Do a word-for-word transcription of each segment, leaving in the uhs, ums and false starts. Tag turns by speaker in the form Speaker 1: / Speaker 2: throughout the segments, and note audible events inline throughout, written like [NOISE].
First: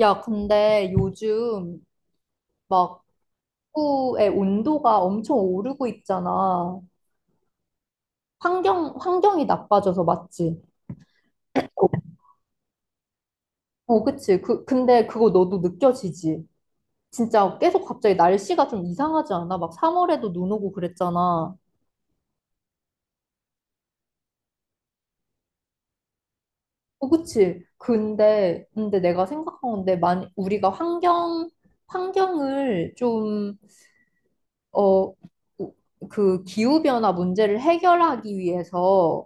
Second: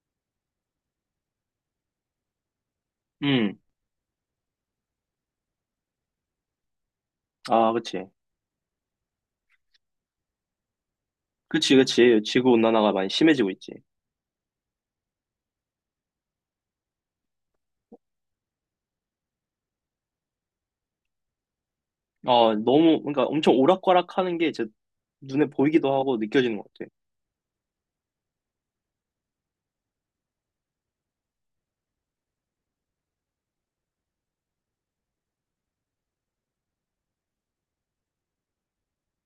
Speaker 1: 야, 근데 요즘 막
Speaker 2: 음,
Speaker 1: 지구의 온도가 엄청 오르고 있잖아.
Speaker 2: 아, 그치.
Speaker 1: 환경, 환경이 나빠져서 맞지?
Speaker 2: 그치,
Speaker 1: 어,
Speaker 2: 그치. 지구온난화가 많이 심해지고 있지.
Speaker 1: 어, 그치. 그, 근데 그거 너도 느껴지지? 진짜 계속 갑자기 날씨가 좀 이상하지 않아? 막 삼월에도 눈 오고 그랬잖아.
Speaker 2: 아, 너무, 그러니까 엄청 오락가락 하는 게 이제 눈에 보이기도 하고 느껴지는 것 같아.
Speaker 1: 어, 그치. 근데, 근데 내가 생각한 건데, 만, 우리가 환경, 환경을 좀, 어, 그 기후변화 문제를 해결하기 위해서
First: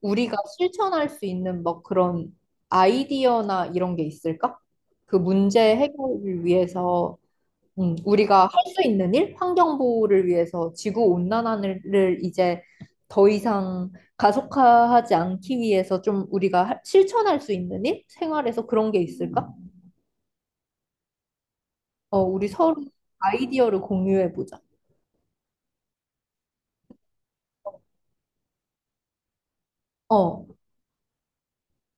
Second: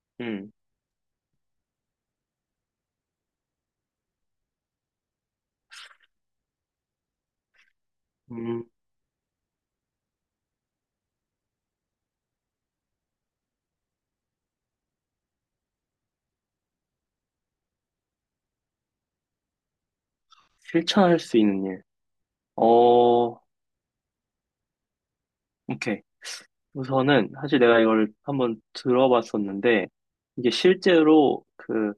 Speaker 1: 우리가
Speaker 2: 음,
Speaker 1: 실천할 수 있는 뭐 그런 아이디어나 이런 게 있을까? 그 문제 해결을 위해서 음, 우리가 할
Speaker 2: 음,
Speaker 1: 수 있는 일, 환경 보호를 위해서 지구 온난화를 이제 더 이상 가속화하지 않기 위해서 좀 우리가 할- 실천할 수 있는 일, 생활에서 그런 게 있을까?
Speaker 2: 실천할 수 있는 일.
Speaker 1: 어, 우리 서로
Speaker 2: 어,
Speaker 1: 아이디어를 공유해 보자.
Speaker 2: 오케이. 우선은, 사실 내가 이걸 한번 들어봤었는데,
Speaker 1: 어,
Speaker 2: 이게 실제로 그,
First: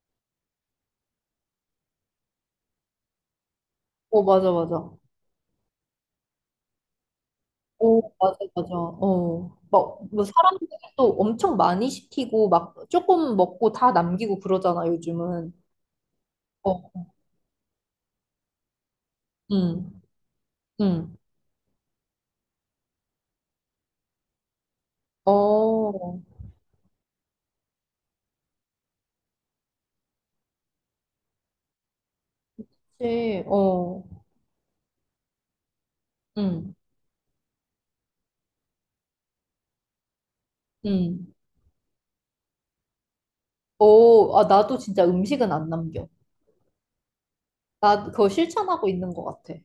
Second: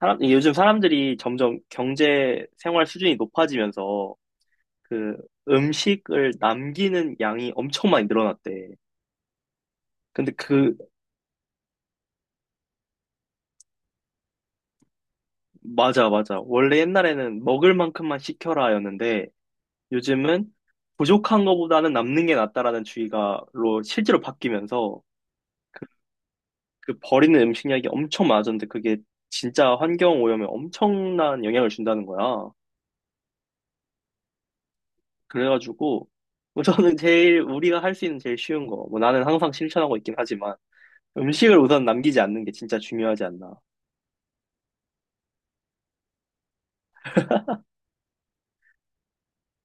Speaker 2: 사람, 이게 요즘 사람들이 점점 경제 생활 수준이 높아지면서
Speaker 1: 어, 맞아, 맞아.
Speaker 2: 그 음식을 남기는 양이 엄청 많이
Speaker 1: 오, 맞아,
Speaker 2: 늘어났대.
Speaker 1: 맞아. 어. 막, 뭐,
Speaker 2: 근데 그
Speaker 1: 사람들도 엄청 많이 시키고, 막, 조금 먹고 다 남기고 그러잖아, 요즘은.
Speaker 2: 맞아, 맞아. 원래
Speaker 1: 어,
Speaker 2: 옛날에는 먹을 만큼만 시켜라였는데
Speaker 1: 응,
Speaker 2: 요즘은
Speaker 1: 응.
Speaker 2: 부족한 것보다는 남는 게 낫다라는 주의가로 실제로 바뀌면서 그,
Speaker 1: 어,
Speaker 2: 그 버리는 음식량이 엄청 많아졌는데 그게 진짜 환경 오염에 엄청난 영향을 준다는 거야.
Speaker 1: 그치, 어,
Speaker 2: 그래가지고 뭐
Speaker 1: 응,
Speaker 2: 저는 제일 우리가 할 수 있는 제일 쉬운 거, 뭐 나는 항상 실천하고 있긴 하지만
Speaker 1: 응.
Speaker 2: 음식을 우선 남기지 않는 게 진짜 중요하지 않나.
Speaker 1: 어, 아, 나도 진짜 음식은 안 남겨. 나 그거 실천하고 있는 것 같아.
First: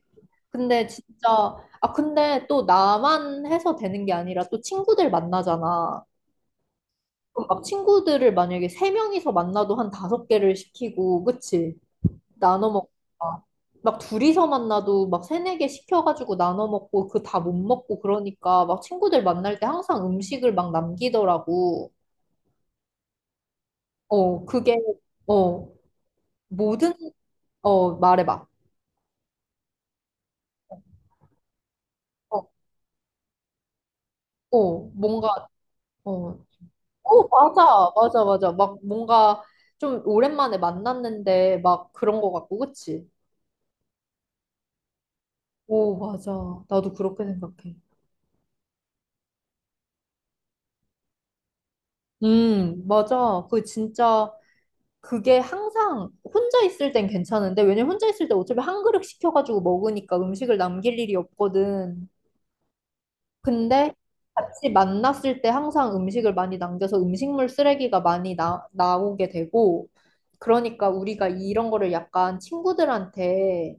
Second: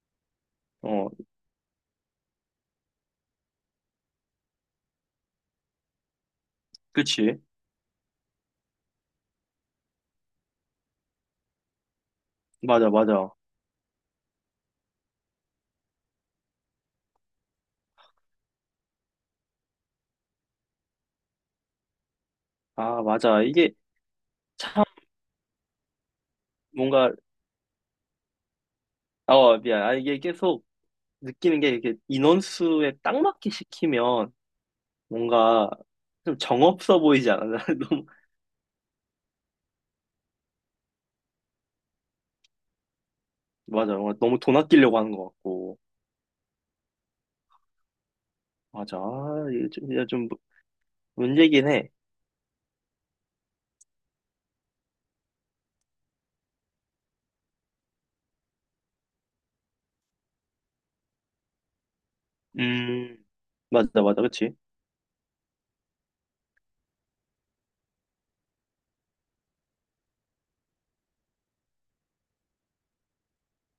Speaker 1: 근데
Speaker 2: 어,
Speaker 1: 진짜, 아, 근데 또 나만 해서 되는 게 아니라 또 친구들 만나잖아.
Speaker 2: 그치?
Speaker 1: 그럼 막 친구들을 만약에 세 명이서 만나도 한 다섯 개를 시키고, 그치? 나눠 먹고
Speaker 2: 맞아, 맞아.
Speaker 1: 막 둘이서 만나도 막 세네 개 시켜가지고 나눠 먹고 그 다 못 먹고 그러니까 막 친구들 만날 때 항상 음식을 막 남기더라고.
Speaker 2: 아, 맞아. 이게
Speaker 1: 어, 그게
Speaker 2: 참
Speaker 1: 어 모든
Speaker 2: 뭔가
Speaker 1: 어 말해봐.
Speaker 2: 어 미안. 아, 이게 계속 느끼는 게 이게
Speaker 1: 어,
Speaker 2: 인원수에 딱 맞게 시키면
Speaker 1: 어 뭔가
Speaker 2: 뭔가 좀
Speaker 1: 어,
Speaker 2: 정없어
Speaker 1: 어
Speaker 2: 보이지 않아? [LAUGHS]
Speaker 1: 맞아
Speaker 2: 너무,
Speaker 1: 맞아 맞아 막 뭔가 좀 오랜만에 만났는데 막 그런 거 같고 그치?
Speaker 2: 맞아. 뭔가 너무 돈 아끼려고 하는 것 같고.
Speaker 1: 오 맞아 나도 그렇게 생각해.
Speaker 2: 맞아. 아, 이게 좀, 이게 좀 문제긴 해.
Speaker 1: 음 맞아 그 진짜 그게 항상 혼자 있을 땐 괜찮은데, 왜냐면 혼자 있을 때 어차피 한 그릇 시켜가지고 먹으니까 음식을 남길 일이 없거든.
Speaker 2: 음,
Speaker 1: 근데
Speaker 2: 맞아, 맞아. 그치?
Speaker 1: 같이 만났을 때 항상 음식을 많이 남겨서 음식물 쓰레기가 많이 나, 나오게 되고, 그러니까 우리가 이런 거를 약간 친구들한테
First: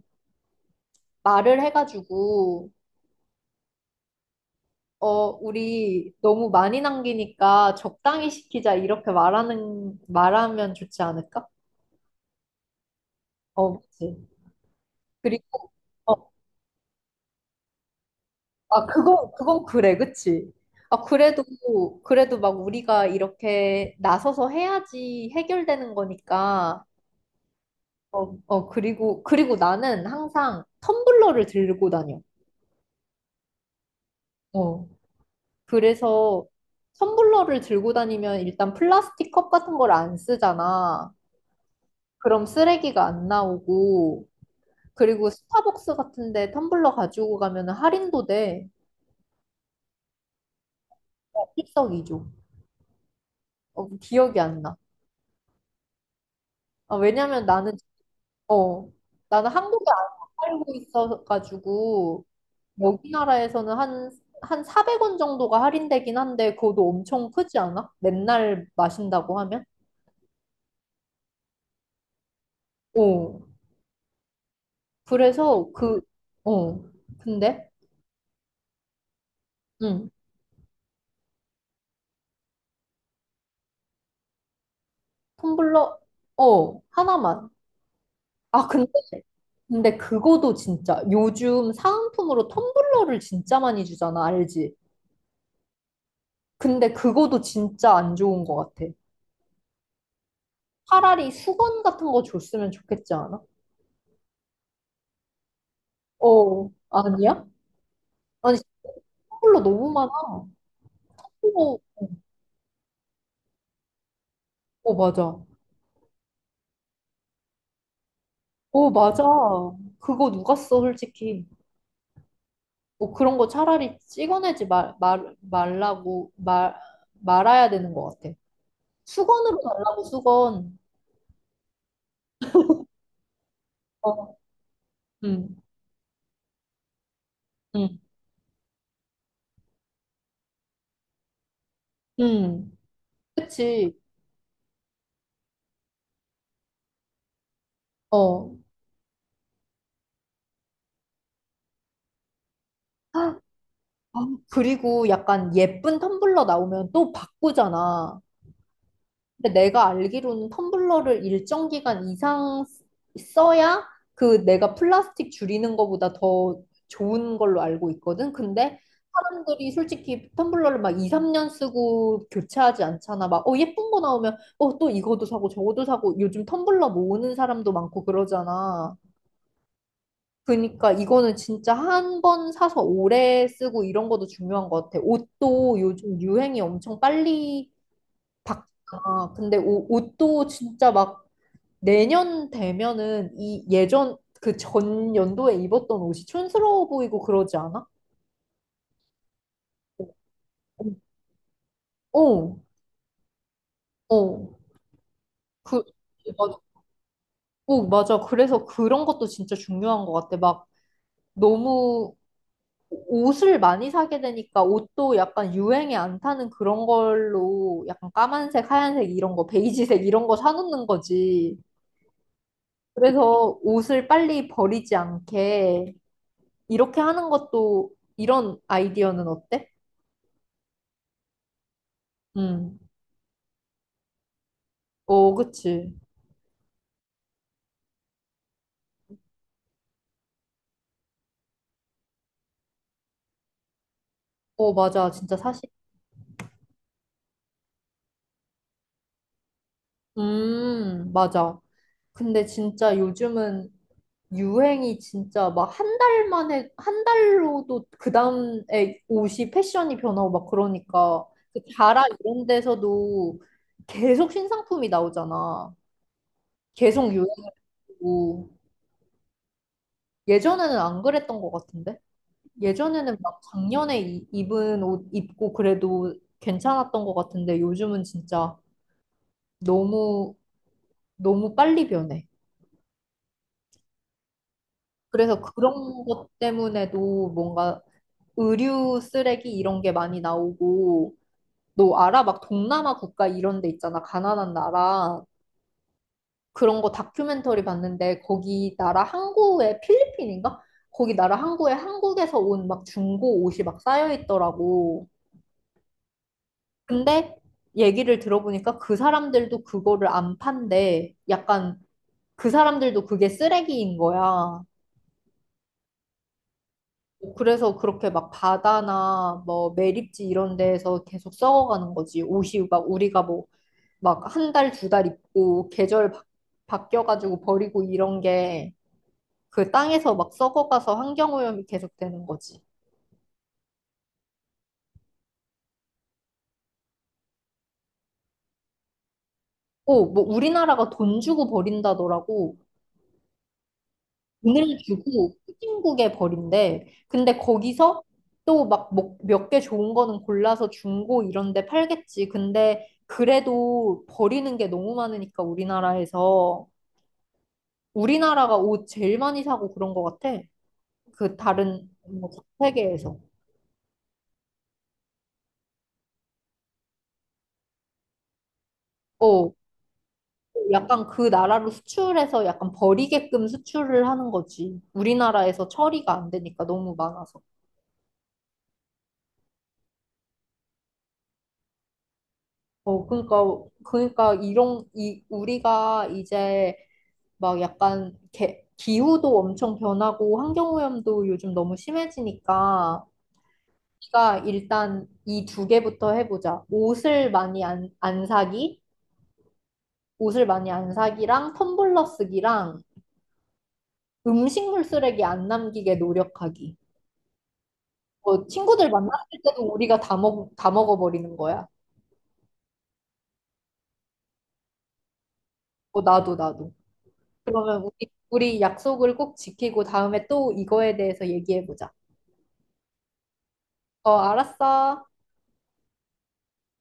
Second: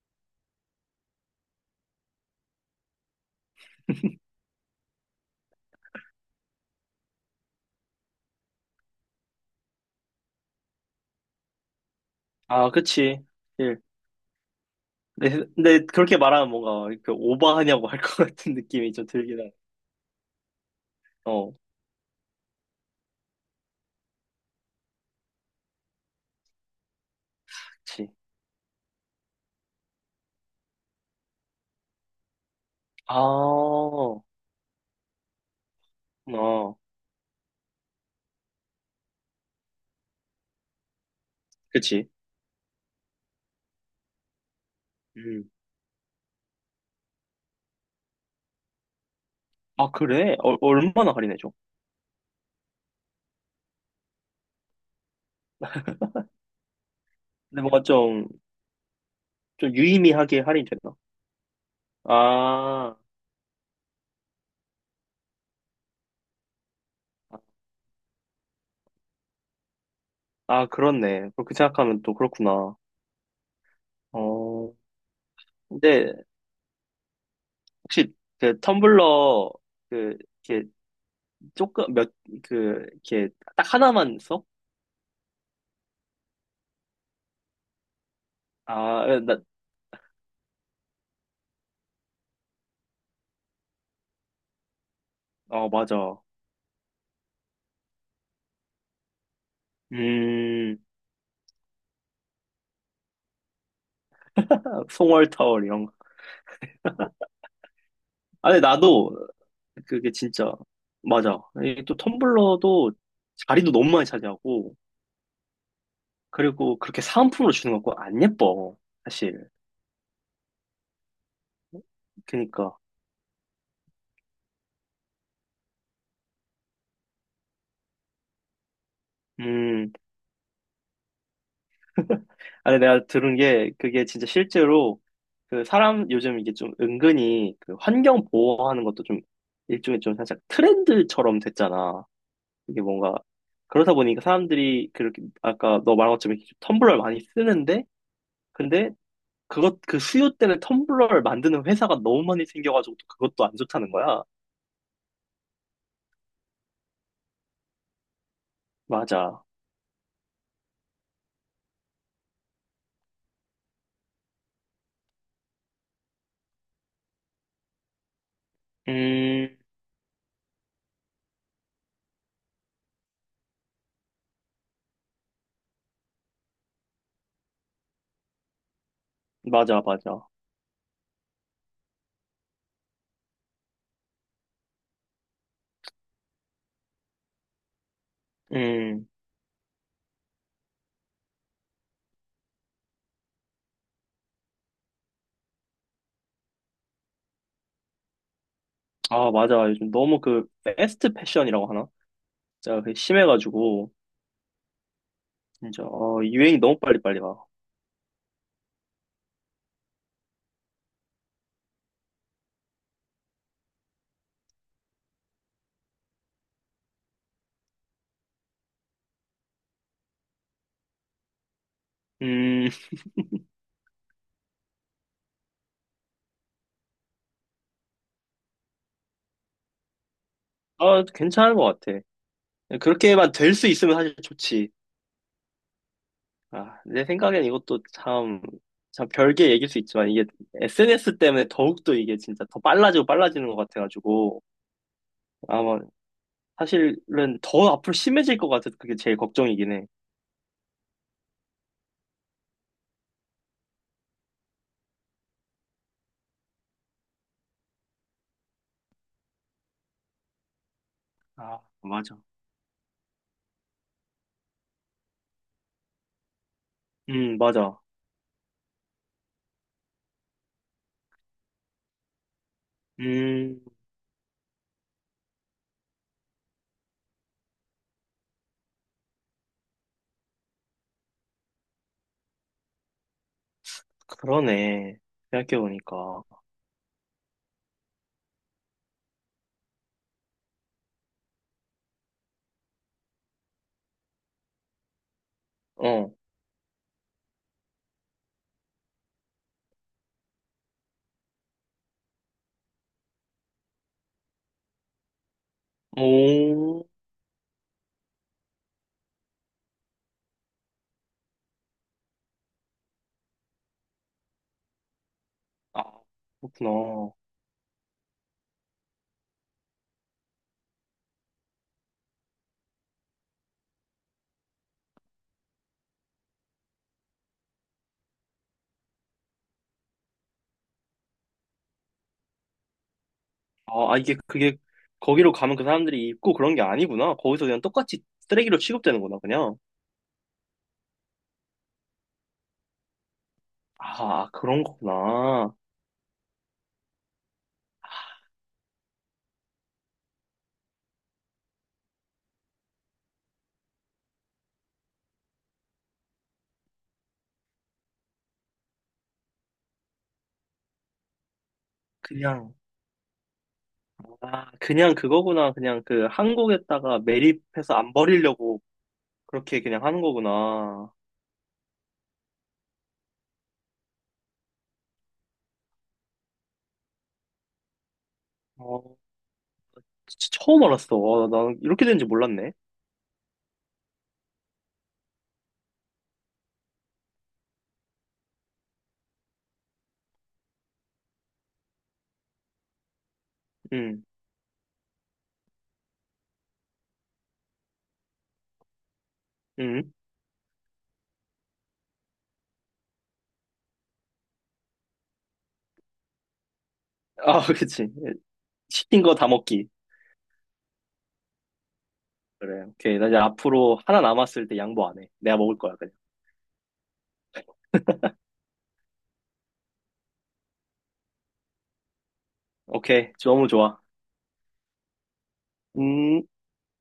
Speaker 1: 말을 해가지고, 어, 우리 너무 많이 남기니까 적당히 시키자, 이렇게 말하는, 말하면 좋지 않을까?
Speaker 2: 아, 그치. 예.
Speaker 1: 어, 그치.
Speaker 2: 근데,
Speaker 1: 그리고
Speaker 2: 근데
Speaker 1: 어,
Speaker 2: 그렇게 말하면 뭔가 이렇게 오버하냐고 할 것 [LAUGHS] 같은
Speaker 1: 아,
Speaker 2: 느낌이 좀
Speaker 1: 그건,
Speaker 2: 들긴 해.
Speaker 1: 그건 그래, 그치? 아, 그래도,
Speaker 2: 어,
Speaker 1: 그래도 막 우리가 이렇게 나서서 해야지 해결되는 거니까,
Speaker 2: 그치.
Speaker 1: 어, 어, 그리고, 그리고 나는 항상 텀블러를 들고 다녀.
Speaker 2: 아, 어,
Speaker 1: 어, 그래서 텀블러를 들고 다니면 일단 플라스틱 컵 같은 걸 안 쓰잖아.
Speaker 2: 그치.
Speaker 1: 그럼 쓰레기가 안 나오고, 그리고
Speaker 2: 음.
Speaker 1: 스타벅스 같은데 텀블러 가지고 가면 할인도 돼.
Speaker 2: 아, 그래? 어, 얼마나
Speaker 1: 어,
Speaker 2: 할인해줘?
Speaker 1: 일석이조. 어, 기억이 안 나. 아, 왜냐면
Speaker 2: 근데
Speaker 1: 나는
Speaker 2: 뭔가 좀,
Speaker 1: 어, 나는
Speaker 2: 좀
Speaker 1: 한국에 안
Speaker 2: 유의미하게
Speaker 1: 살고
Speaker 2: 할인되나?
Speaker 1: 있어가지고,
Speaker 2: 아,
Speaker 1: 여기 나라에서는 한, 한 사백 원 정도가 할인되긴 한데, 그것도 엄청 크지 않아? 맨날 마신다고 하면?
Speaker 2: 아, 그렇네. 그렇게 생각하면 또 그렇구나.
Speaker 1: 어,
Speaker 2: 어,
Speaker 1: 그래서 그,
Speaker 2: 근데
Speaker 1: 어, 근데,
Speaker 2: 혹시 그 텀블러
Speaker 1: 응,
Speaker 2: 그 이렇게 조금 몇 그 이렇게 딱 하나만 써?
Speaker 1: 텀블러, 어, 하나만. 아, 근데,
Speaker 2: 아, 나,
Speaker 1: 근데 그거도 진짜, 요즘 사은품으로 텀블러를 진짜 많이 주잖아, 알지?
Speaker 2: 어, 맞아.
Speaker 1: 근데 그거도 진짜 안 좋은 것 같아.
Speaker 2: 음,
Speaker 1: 차라리 수건 같은 거 줬으면 좋겠지 않아?
Speaker 2: 송월 타월 이런 거.
Speaker 1: 어, 아니야? 아니,
Speaker 2: 아니, 나도
Speaker 1: 싱글러 너무 많아.
Speaker 2: 그게 진짜 맞아.
Speaker 1: 어,
Speaker 2: 이게 또 텀블러도 자리도 너무 많이 차지하고
Speaker 1: 어, 맞아.
Speaker 2: 그리고 그렇게 사은품으로 주는 거 안 예뻐.
Speaker 1: 어, 맞아.
Speaker 2: 사실.
Speaker 1: 그거 누가 써, 솔직히.
Speaker 2: 그니까.
Speaker 1: 뭐 그런 거 차라리 찍어내지 말, 말, 말라고, 말, 말아야 되는 것 같아. 수건으로
Speaker 2: 음.
Speaker 1: 달라고, 수건.
Speaker 2: 아니, 내가 들은 게, 그게 진짜
Speaker 1: 어,
Speaker 2: 실제로,
Speaker 1: 응,
Speaker 2: 그 사람, 요즘 이게 좀 은근히 그
Speaker 1: 응,
Speaker 2: 환경 보호하는 것도 좀 일종의 좀 살짝 트렌드처럼 됐잖아.
Speaker 1: 응.
Speaker 2: 이게 뭔가, 그러다
Speaker 1: 그치.
Speaker 2: 보니까 사람들이 그렇게, 아까 너 말한 것처럼 이렇게 텀블러를 많이 쓰는데,
Speaker 1: 어.
Speaker 2: 근데 그것, 그 수요 때문에 텀블러를 만드는 회사가 너무 많이 생겨가지고 또
Speaker 1: 아,
Speaker 2: 그것도 안 좋다는 거야.
Speaker 1: 그리고 약간 예쁜 텀블러 나오면 또 바꾸잖아.
Speaker 2: 맞아.
Speaker 1: 근데 내가 알기로는 텀블러를 일정 기간 이상 쓰- 써야 그 내가 플라스틱 줄이는 것보다 더 좋은 걸로 알고 있거든. 근데
Speaker 2: 음,
Speaker 1: 사람들이 솔직히 텀블러를 막 이, 삼 년 쓰고 교체하지 않잖아. 막, 어, 예쁜 거 나오면, 어, 또 이것도 사고 저것도 사고 요즘 텀블러 모으는 사람도 많고 그러잖아.
Speaker 2: 맞아, 맞아.
Speaker 1: 그러니까 이거는 진짜 한 번 사서 오래 쓰고 이런 것도 중요한 것 같아. 옷도 요즘 유행이 엄청 빨리
Speaker 2: 음,
Speaker 1: 바뀌잖아. 근데 옷, 옷도 진짜 막 내년 되면은 이 예전 그 전 연도에 입었던 옷이 촌스러워 보이고 그러지 않아?
Speaker 2: 아, 맞아. 요즘 너무 그, 패스트 패션이라고 하나?
Speaker 1: 어, 어.
Speaker 2: 진짜 그게 심해가지고,
Speaker 1: 어.
Speaker 2: 진짜,
Speaker 1: 그,
Speaker 2: 어,
Speaker 1: 맞아.
Speaker 2: 유행이 너무 빨리빨리 와.
Speaker 1: 어, 맞아. 그래서 그런 것도 진짜 중요한 것 같아. 막 너무 옷을 많이 사게 되니까 옷도 약간 유행에 안 타는 그런 걸로 약간 까만색, 하얀색 이런 거, 베이지색 이런 거 사놓는 거지.
Speaker 2: 음,
Speaker 1: 그래서 옷을 빨리 버리지 않게 이렇게 하는 것도 이런 아이디어는 어때?
Speaker 2: 아, 괜찮은 것 같아.
Speaker 1: 음.
Speaker 2: 그렇게만 될 수 있으면 사실 좋지.
Speaker 1: 어, 그치.
Speaker 2: 아, 내 생각엔 이것도 참, 참 별개 얘기일 수 있지만, 이게 에스엔에스 때문에 더욱더 이게 진짜 더 빨라지고 빨라지는 것 같아가지고,
Speaker 1: 어, 맞아. 진짜 사실.
Speaker 2: 아마 사실은 더 앞으로 심해질 것 같아서 그게 제일 걱정이긴 해.
Speaker 1: 음, 맞아. 근데 진짜 요즘은 유행이 진짜 막 한 달 만에, 한 달로도 그 다음에 옷이 패션이 변하고 막 그러니까.
Speaker 2: 아,
Speaker 1: 그 자라
Speaker 2: 맞아.
Speaker 1: 이런 데서도 계속 신상품이 나오잖아. 계속
Speaker 2: 음, 맞아.
Speaker 1: 유행이고. 예전에는 안 그랬던 것 같은데? 예전에는 막
Speaker 2: 음,
Speaker 1: 작년에 이- 입은 옷 입고 그래도 괜찮았던 것 같은데 요즘은 진짜 너무 너무 빨리 변해.
Speaker 2: 그러네.
Speaker 1: 그래서 그런
Speaker 2: 생각해보니까.
Speaker 1: 것 때문에도 뭔가 의류 쓰레기 이런 게 많이 나오고 너 알아? 막 동남아 국가 이런 데 있잖아. 가난한 나라.
Speaker 2: 어,
Speaker 1: 그런 거 다큐멘터리 봤는데 거기 나라 항구에 필리핀인가? 거기 나라 항구에 한국에서 온 막 중고 옷이 막 쌓여 있더라고.
Speaker 2: 오,
Speaker 1: 근데 얘기를 들어보니까 그 사람들도 그거를 안 판대. 약간 그 사람들도 그게 쓰레기인 거야.
Speaker 2: 아, 그렇구나.
Speaker 1: 그래서 그렇게 막 바다나 뭐 매립지 이런 데에서 계속 썩어가는 거지. 옷이 막 우리가 뭐 막 한 달, 두 달 입고 계절 바, 바뀌어가지고 버리고 이런 게 그 땅에서 막 썩어가서 환경오염이 계속되는 거지.
Speaker 2: 아, 아, 이게 그게 거기로 가면 그 사람들이 입고 그런 게 아니구나. 거기서 그냥 똑같이 쓰레기로 취급되는구나, 그냥.
Speaker 1: 오, 뭐 우리나라가 돈 주고 버린다더라고.
Speaker 2: 아, 그런
Speaker 1: 돈을 주고
Speaker 2: 거구나.
Speaker 1: 후진국에 버린대. 근데 거기서 또막 뭐 몇개 좋은 거는 골라서 중고 이런 데 팔겠지. 근데 그래도 버리는 게 너무 많으니까 우리나라에서 우리나라가 옷 제일 많이 사고 그런 것 같아. 그 다른 뭐
Speaker 2: 그냥,
Speaker 1: 세계에서.
Speaker 2: 아, 그냥 그거구나. 그냥 그 한국에다가 매립해서 안 버리려고
Speaker 1: 어,
Speaker 2: 그렇게 그냥 하는 거구나.
Speaker 1: 약간 그 나라로 수출해서 약간 버리게끔 수출을 하는 거지. 우리나라에서 처리가 안 되니까 너무 많아서.
Speaker 2: 어, 진짜 처음 알았어. 와, 나 이렇게 되는지 몰랐네.
Speaker 1: 어, 그러니까 그러니까 이런 이 우리가 이제 막 약간 개, 기후도 엄청 변하고 환경오염도 요즘 너무 심해지니까
Speaker 2: 응,
Speaker 1: 우리가 일단 이 두 개부터 해보자. 옷을 많이 안, 안 사기,
Speaker 2: 응.
Speaker 1: 옷을 많이 안 사기랑 텀블러 쓰기랑 음식물 쓰레기 안 남기게 노력하기.
Speaker 2: 아, [LAUGHS] 그치.
Speaker 1: 뭐 친구들
Speaker 2: 시킨 거 다
Speaker 1: 만났을 때도
Speaker 2: 먹기.
Speaker 1: 우리가 다 먹, 다 먹어버리는 거야.
Speaker 2: 그래, 오케이. 나 이제 앞으로 하나 남았을 때 양보 안 해. 내가 먹을 거야, 그냥.
Speaker 1: 뭐 나도 나도. 그러면 우리, 우리 약속을 꼭 지키고 다음에 또 이거에 대해서 얘기해보자.
Speaker 2: 오케이. 너무 좋아.
Speaker 1: 어, 알았어.
Speaker 2: 음.